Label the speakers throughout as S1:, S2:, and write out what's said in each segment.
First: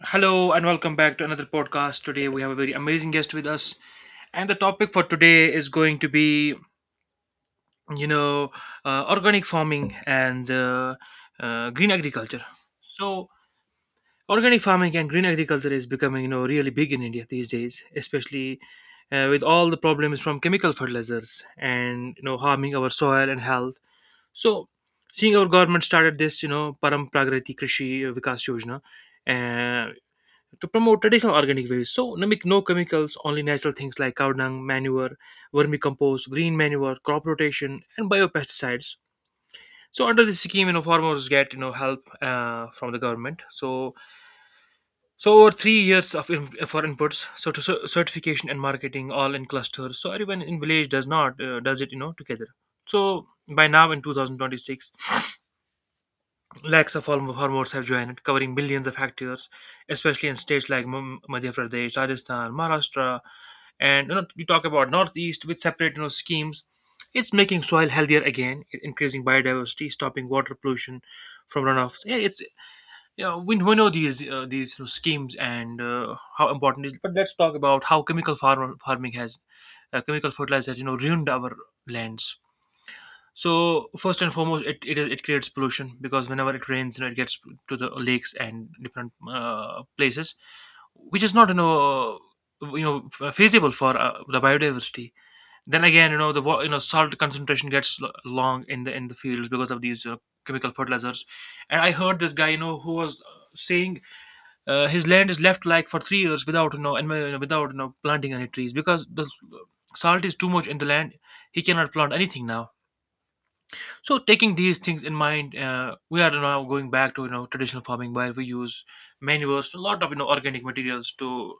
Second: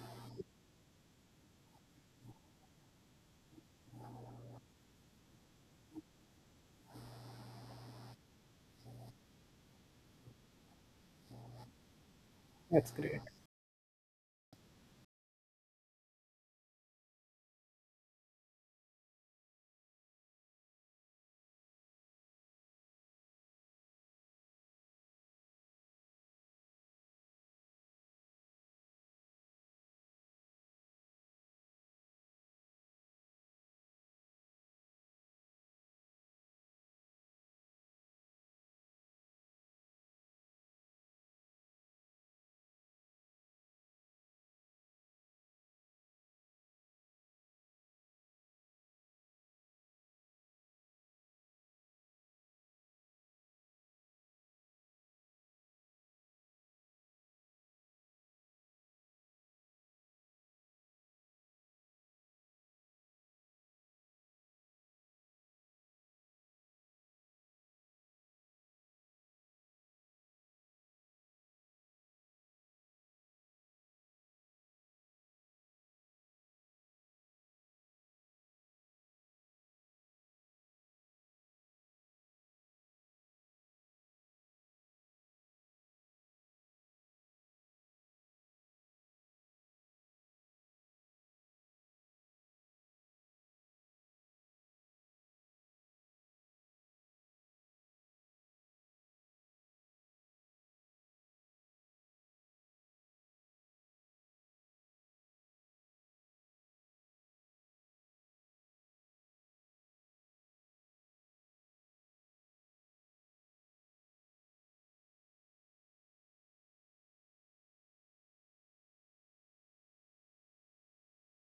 S1: Hello and welcome back to another podcast. Today we have a very amazing guest with us, and the topic for today is going to be, you know, organic farming and green agriculture.
S2: That's great.
S1: So, organic farming and green agriculture is becoming, really big in India these days, especially with all the problems from chemical fertilizers and harming our soil and health. So, seeing our government started this, Param Pragriti Krishi Vikas Yojana uh, to promote traditional organic ways. So, no, no chemicals, only natural things like cow dung, manure, vermicompost, green manure, crop rotation, and biopesticides. So, under this scheme, farmers get help from the government. So, over 3 years of for inputs, so to certification and marketing, all in clusters. So everyone in village does not does it together. So by now in 2026, lakhs of hormones have joined, covering millions of hectares, especially in states like Madhya Pradesh, Rajasthan, Maharashtra, and you talk about Northeast with separate schemes. It's making soil healthier again, increasing biodiversity, stopping water pollution from runoffs. Yeah, it's, we know these schemes and how important it is. But let's talk about how chemical fertilizer has, ruined our lands. So first and foremost, it creates pollution because whenever it rains, it gets to the lakes and different places, which is not feasible for the biodiversity. Then again, you know the wa- you know salt concentration gets long in the fields because of these chemical fertilizers. And I heard this guy who was saying his land is left like for 3 years without you know and without planting any trees because the salt is too much in the land. He cannot plant anything now, so taking these things in mind, we are now going back to traditional farming where we use manures, a lot of organic materials to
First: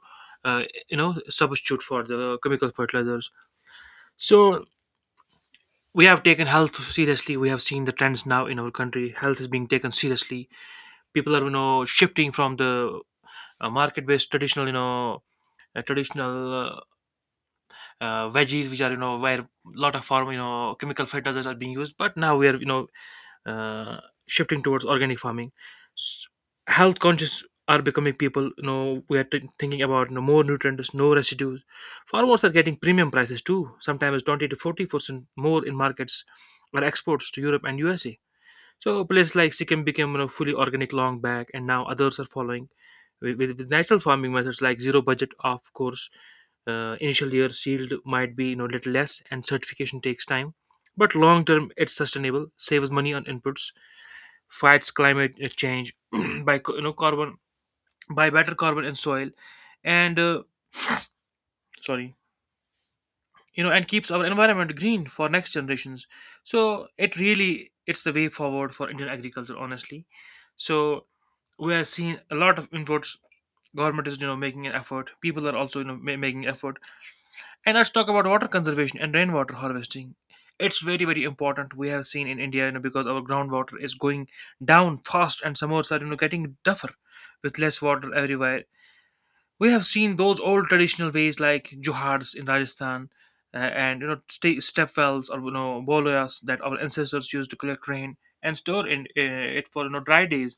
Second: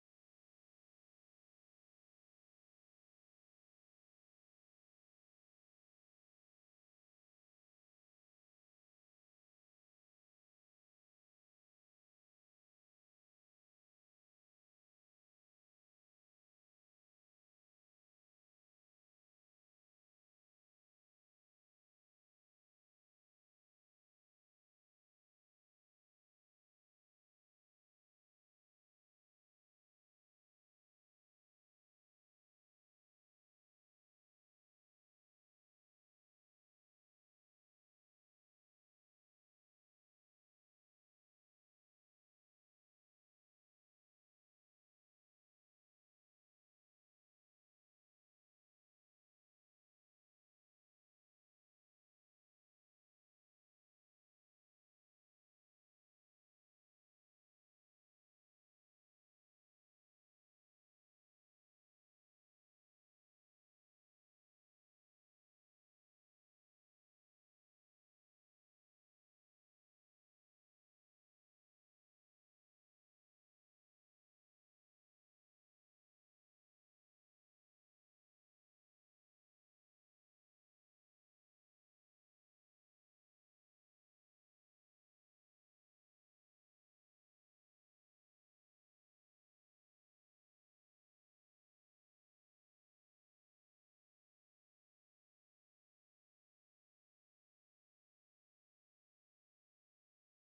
S1: uh, substitute for the chemical fertilizers. So we have taken health seriously. We have seen the trends now in our country. Health is being taken seriously. People are shifting from the market-based traditional you know traditional veggies, which are where a lot of farm you know chemical fertilizers are being used, but now we are uh, shifting towards organic farming. S- Health conscious are becoming people. You know, we are thinking about more nutrients, no residues. Farmers are getting premium prices too. Sometimes 20 to 40% more in markets or exports to Europe and USA. So places like Sikkim became, fully organic long back, and now others are following with, with natural farming methods like zero budget. Of course, initial years yield might be little less, and certification takes time. But long term, it's sustainable, saves money on inputs, fights climate change by co- you know carbon by better carbon and soil and sorry you know and keeps our environment green for next generations. So it really, it's the way forward for Indian agriculture, honestly. So we are seeing a lot of inputs. Government is making an effort, people are also making effort. And let's talk about water conservation and rainwater harvesting. It's very, very important. We have seen in India, you know, because our groundwater is going down fast and summers are, you know, getting tougher with less water everywhere. We have seen those old traditional ways like johars in Rajasthan and, you know, step wells or, you know, boloyas that our ancestors used to collect rain and store in, it for, you know, dry days.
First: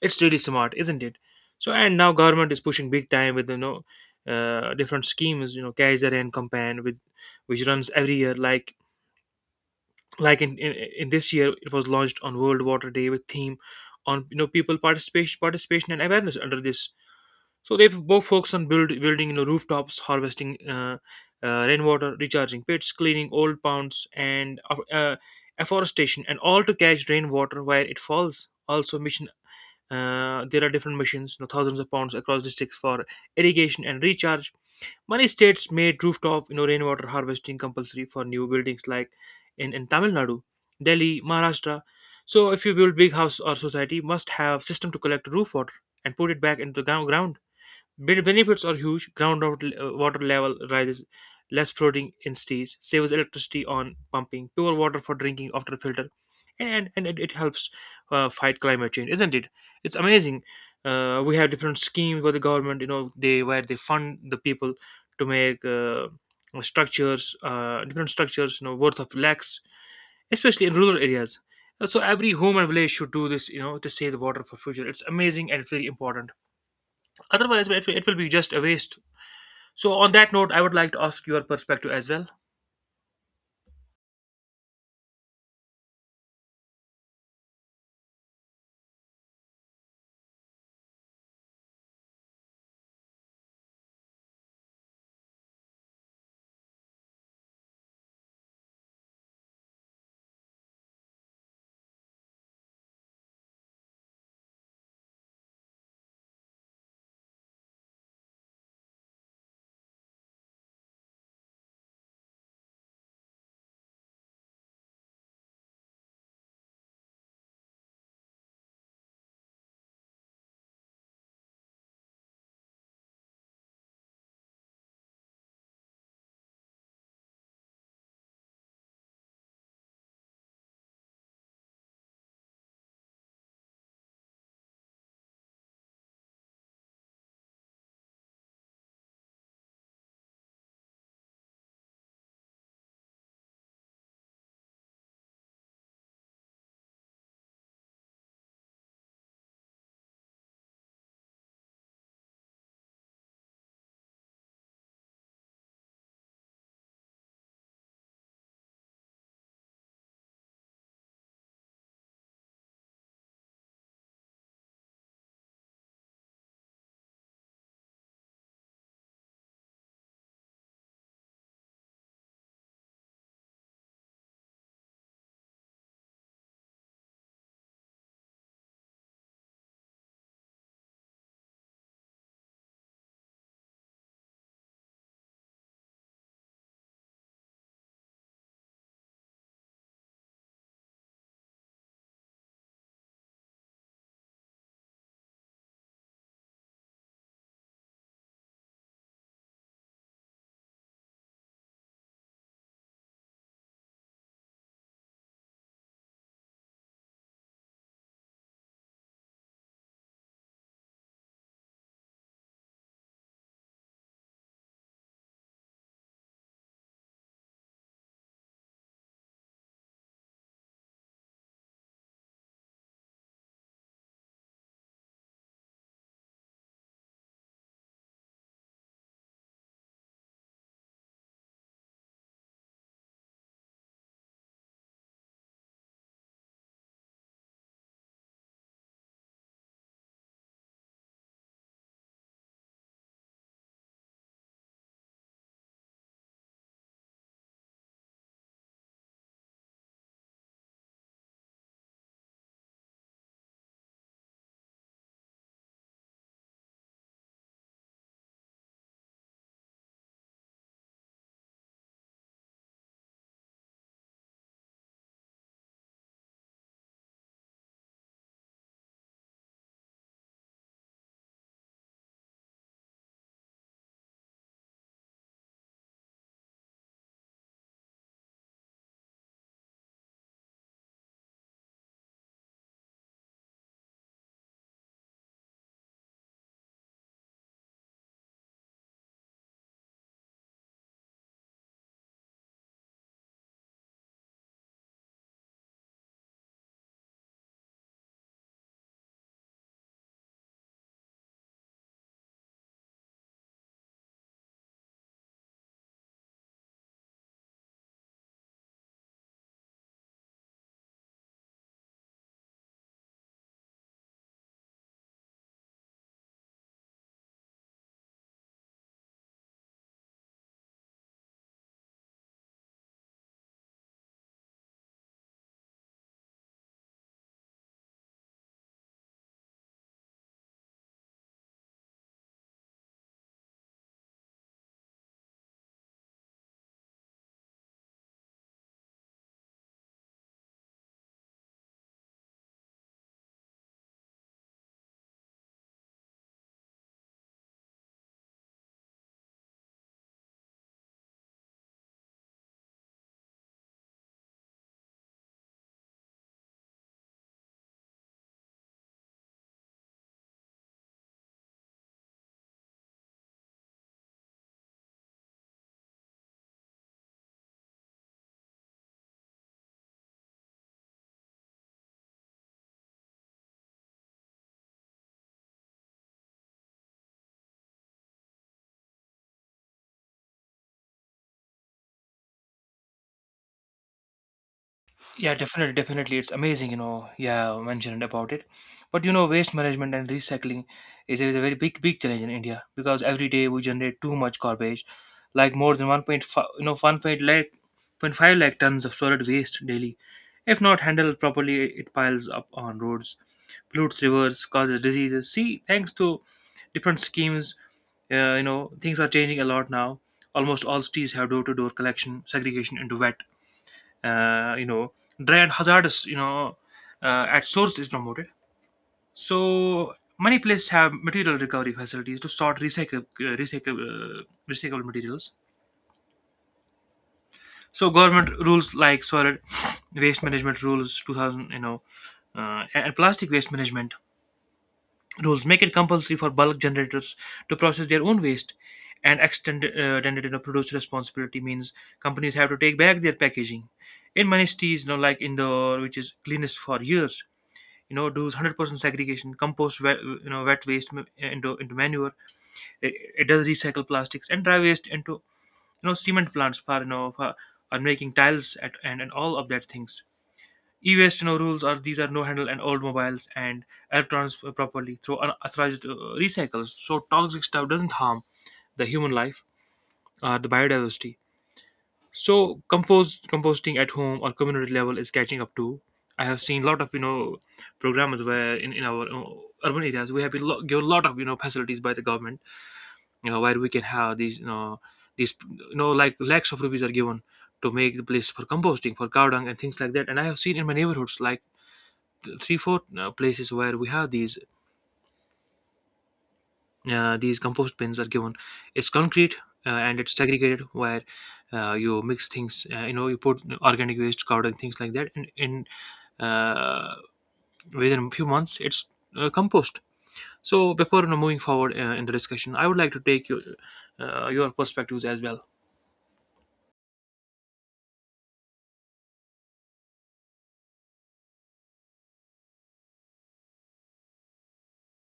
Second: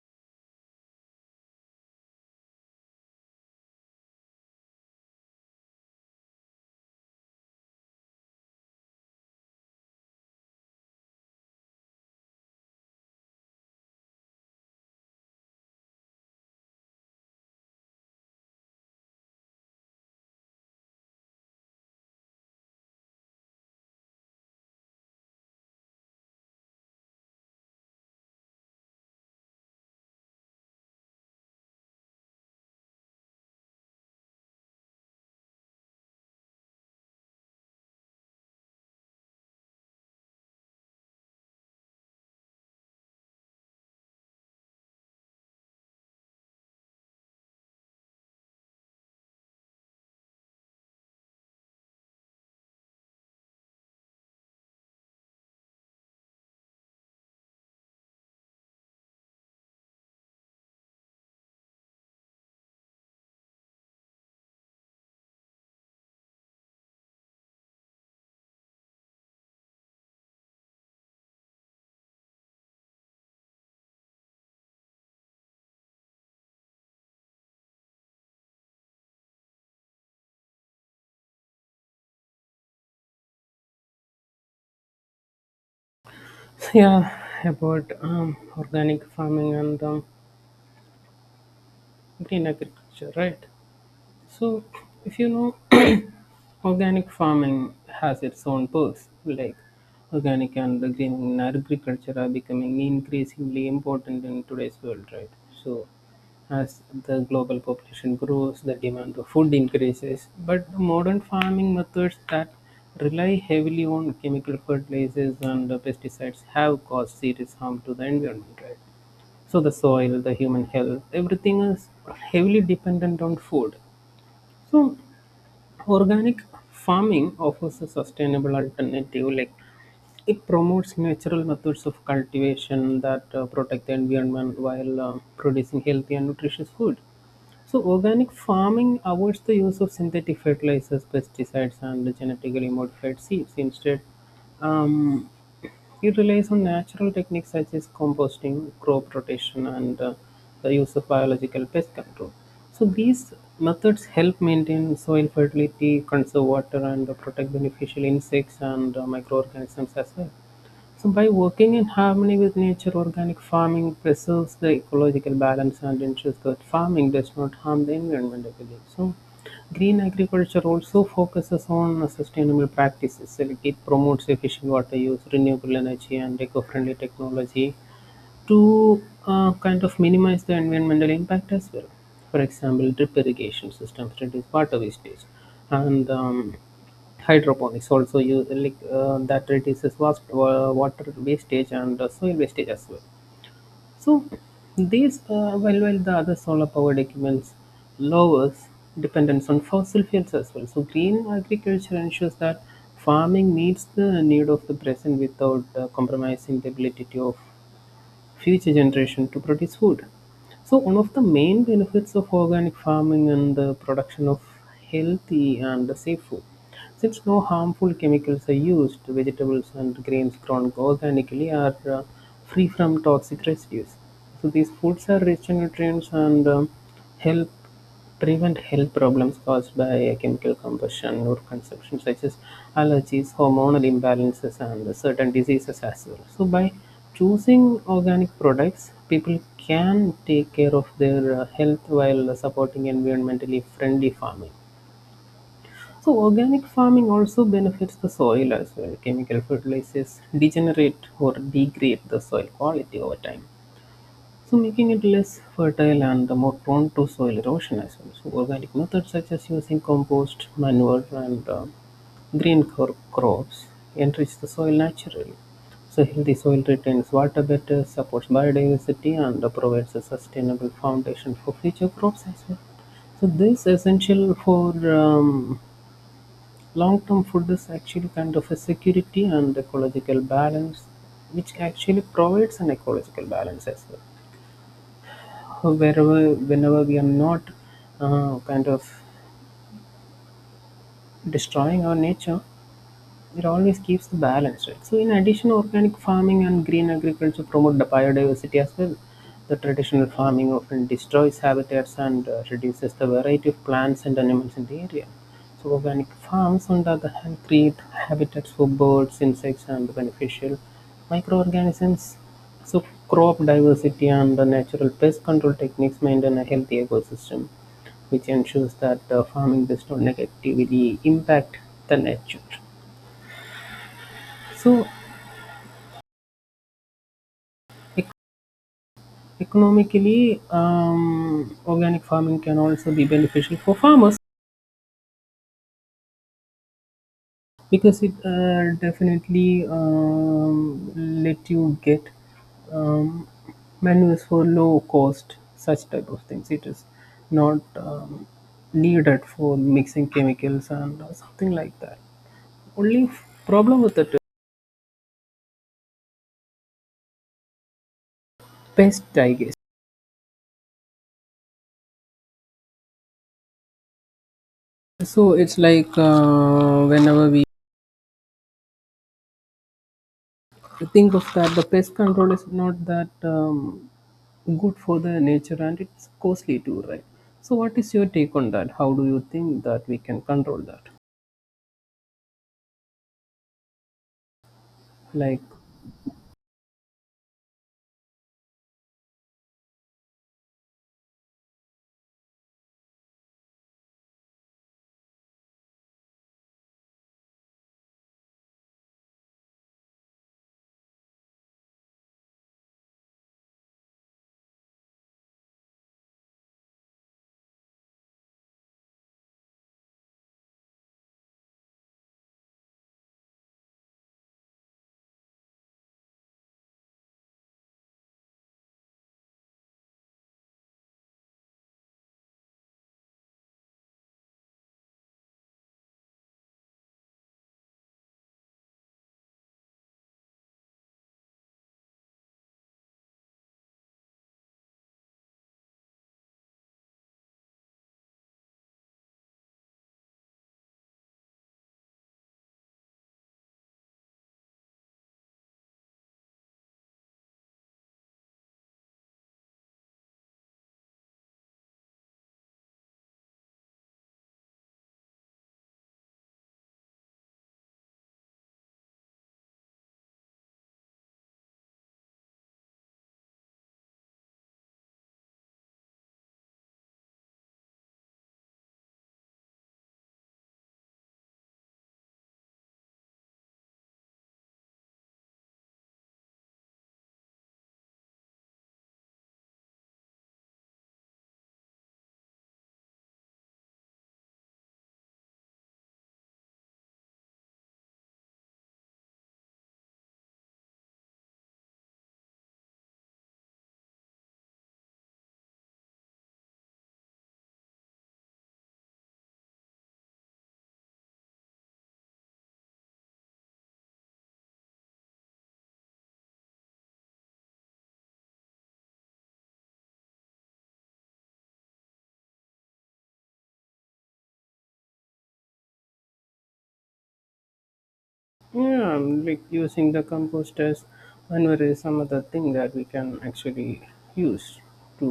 S1: It's really smart, isn't it? So and now government is pushing big time with different schemes. You know, Kaiser and Campaign with which runs every year. Like like in, in in this year, it was launched on World Water Day with theme on, you know, people participation and awareness under this. So they both focus on building, you know, rooftops, harvesting rainwater, recharging pits, cleaning old ponds, and afforestation, and all to catch rainwater where it falls. Also, Mission there are different machines, you know, thousands of pounds across districts for irrigation and recharge. Many states made rooftop, you know, rainwater harvesting compulsory for new buildings, like in Tamil Nadu, Delhi, Maharashtra. So if you build big house or society, must have system to collect roof water and put it back into the ground. Benefits are huge. Ground water level rises, less flooding in cities, saves electricity on pumping, pure water for drinking after filter, and it helps fight climate change, isn't it? It's amazing. We have different schemes where the government, you know, they fund the people to make different structures, you know, worth of lakhs, especially in rural areas. So every home and village should do this, you know, to save the water for future. It's amazing and very important, otherwise it will be just a waste. So, on that note, I would like to ask your perspective as well.
S2: So, yeah, about organic farming and green agriculture, right? So, if you know, organic farming has its own perks. Like, organic and green agriculture are becoming increasingly important in today's world, right? So, as the global population grows, the demand for food increases. But the modern farming methods that rely heavily on chemical fertilizers and the pesticides have caused serious harm to the environment, right? So, the soil, the human health, everything is heavily dependent on food, so organic farming offers a sustainable alternative. Like, it promotes natural methods of cultivation that protect the environment while producing healthy and nutritious food. So, organic farming avoids the use of synthetic fertilizers, pesticides, and genetically modified seeds. Instead, um, it relies on natural techniques such as composting, crop rotation, and the use of biological pest control. So these methods help maintain soil fertility, conserve water, and protect beneficial insects and microorganisms as well. So, by working in harmony with nature, organic farming preserves the ecological balance and ensures that farming does not harm the environment, I believe. So, green agriculture also focuses on sustainable practices. Like, it promotes efficient water use, renewable energy, and eco friendly technology to kind of minimize the environmental impact as well. For example, drip irrigation systems reduce water wastage, and hydroponics also use like that reduces vast, water wastage and soil wastage as well. So these, while well, the other solar powered equipments lowers dependence on fossil fuels as well. So green agriculture ensures that farming meets the need of the present without compromising the ability of future generation to produce food. So one of the main benefits of organic farming and the production of healthy and safe food. Since no harmful chemicals are used, vegetables and grains grown organically are free from toxic residues. So these foods are rich in nutrients and help prevent health problems caused by chemical combustion, or consumption, such as allergies, hormonal imbalances, and certain diseases as well. So, by choosing organic products, people can take care of their health while supporting environmentally friendly farming. So, organic farming also benefits the soil as well. Chemical fertilizers degenerate or degrade the soil quality over time, so making it less fertile and more prone to soil erosion as well. So organic methods such as using compost, manure, and crops enrich the soil naturally. So healthy soil retains water better, supports biodiversity, and provides a sustainable foundation for future crops as well. So this essential for long-term food is actually kind of a security and ecological balance, which actually provides an ecological balance as well wherever whenever we are not kind of destroying our nature. It always keeps the balance, right? So in addition, organic farming and green agriculture promote the biodiversity as well. The traditional farming often destroys habitats and reduces the variety of plants and animals in the area. So organic farms, on the other hand, create habitats for birds, insects, and beneficial microorganisms. So crop diversity and the natural pest control techniques maintain a healthy ecosystem, which ensures that farming does not negatively impact the nature. So, ec- economically, organic farming can also be beneficial for farmers because it definitely let you get um, menus for low cost, such type of things. It is not needed for mixing chemicals and something like that. Only problem with it is pest, I guess. So it's like whenever we think of that, the pest control is not that good for the nature, and it's costly too, right? So what is your take on that? How do you think that we can control that?
S1: Yeah,
S2: Like,
S1: definitely, definitely. It's amazing, you know, yeah, mentioned about it. But you know, waste management and recycling is a very big, big challenge in India because every day we generate too much garbage, like more than 1.5, you know, 1.5 lakh, five lakh tons of solid waste daily. If not handled properly, it piles up on roads, pollutes rivers, causes diseases. See, thanks to different schemes, you know, things are changing a lot now. Almost all cities have door-to-door collection, segregation into wet uh, you know dread hazardous, at source is promoted. So many places have material recovery facilities to sort recycle recycle recyclable materials. So government rules like solid waste management rules 2000, and plastic waste management rules make it compulsory for bulk generators to process their own waste, and extended, you know, producer responsibility means companies have to take back their packaging. In many cities, you know, like Indoor, which is cleanest for years, you know, does 100% segregation, compost wet, you know wet waste into manure. It, it does recycle plastics and dry waste into, you know, cement plants for, are making tiles at, and all of that things. E-waste, you know, rules are these are no handle and old mobiles and electrons properly through unauthorized recycles, so toxic stuff doesn't harm the human life or the biodiversity. So composting at home or community level is catching up too. I have seen a lot of, you know, programmers where in our urban areas we have been given a lot of, you know, facilities by the government. You know, where we can have these, these you know, like lakhs of rupees are given to make the place for composting for cow dung and things like that. And I have seen in my neighborhoods like 3 4 places where we have these compost bins are given. It's concrete and it's segregated, where you mix things, you know, you put organic waste covered and things like that, and in uh, within a few months it's compost. So before, you know, moving forward in the discussion, I would like to take your perspectives as well.
S2: yeah, like using the compost as manure is some other thing that we can actually use to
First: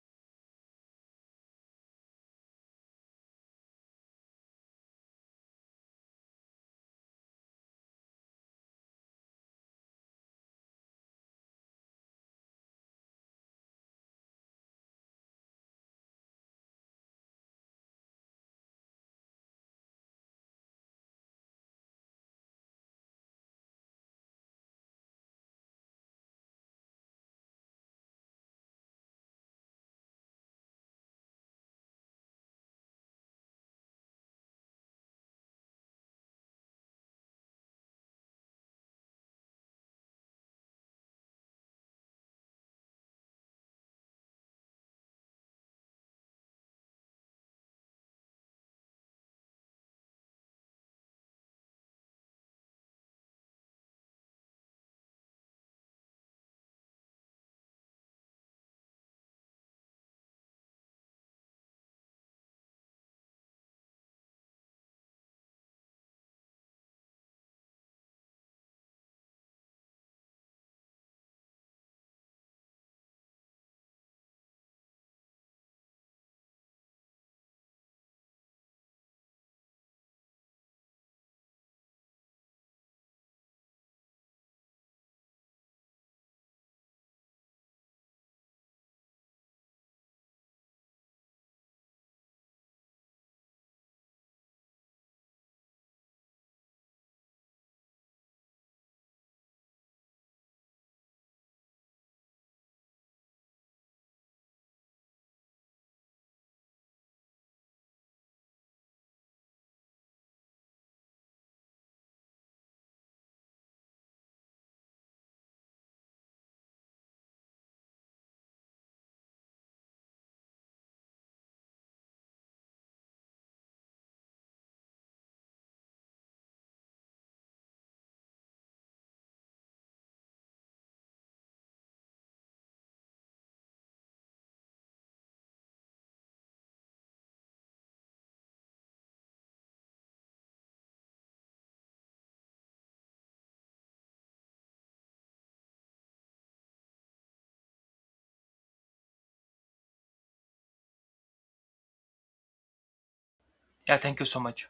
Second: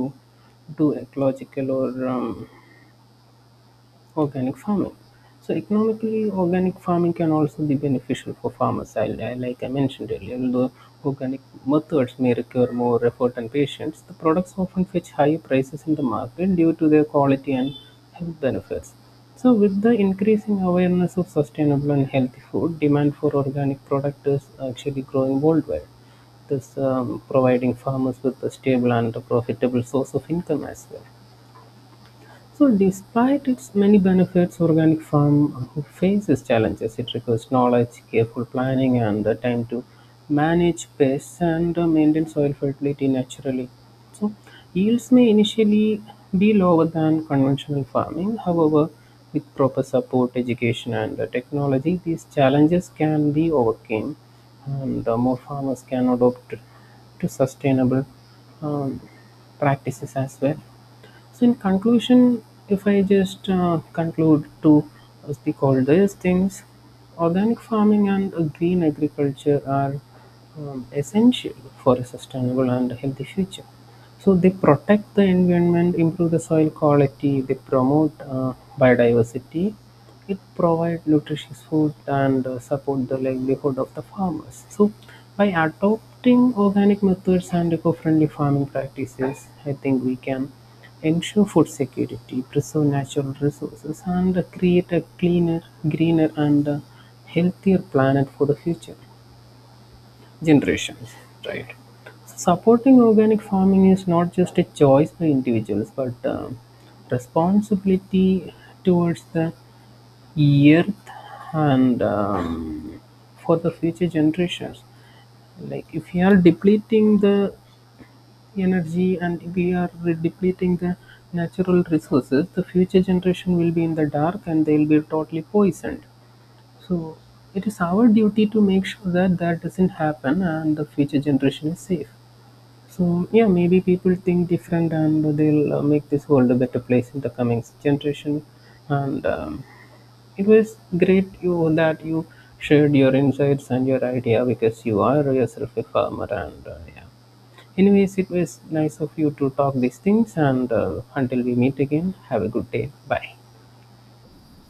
S2: do ecological or organic farming. So economically organic farming can also be beneficial for farmers. Like I mentioned earlier, although organic methods may require more effort and patience, the products often fetch higher prices in the market due to their quality and health benefits. So with the increasing awareness of sustainable and healthy food, demand for organic product is actually growing worldwide. This providing farmers with a stable and a profitable source of income as well. So, despite its many benefits, organic farm faces challenges. It requires knowledge, careful planning, and the time to manage pests and maintain soil fertility naturally. So, yields may initially be lower than conventional farming. However, with proper support, education, and technology, these challenges can be overcome, and more farmers can adopt to sustainable um, practices as well. So, in conclusion, if I just conclude to speak all these things, organic farming and green agriculture are essential for a sustainable and healthy future. So, they protect the environment, improve the soil quality, they promote biodiversity, it provides nutritious food and support the livelihood of the farmers. So, by adopting organic methods and eco-friendly farming practices, I think we can ensure food security, preserve natural resources, and create a cleaner, greener, and healthier planet for the future generations, right? Supporting organic farming is not just a choice by individuals, but responsibility towards the earth and for the future generations. Like, if we are depleting the energy and we are depleting the natural resources, the future generation will be in the dark and they will be totally poisoned. So it is our duty to make sure that that doesn't happen and the future generation is safe. So yeah, maybe people think different and they'll make this world a better place in the coming generation. And it was great you that you shared your insights and your idea because you are yourself a farmer and yeah. Anyways, it was nice of you to talk these things and until we meet again, have a good day. Bye.
S1: Yeah, thank you so much.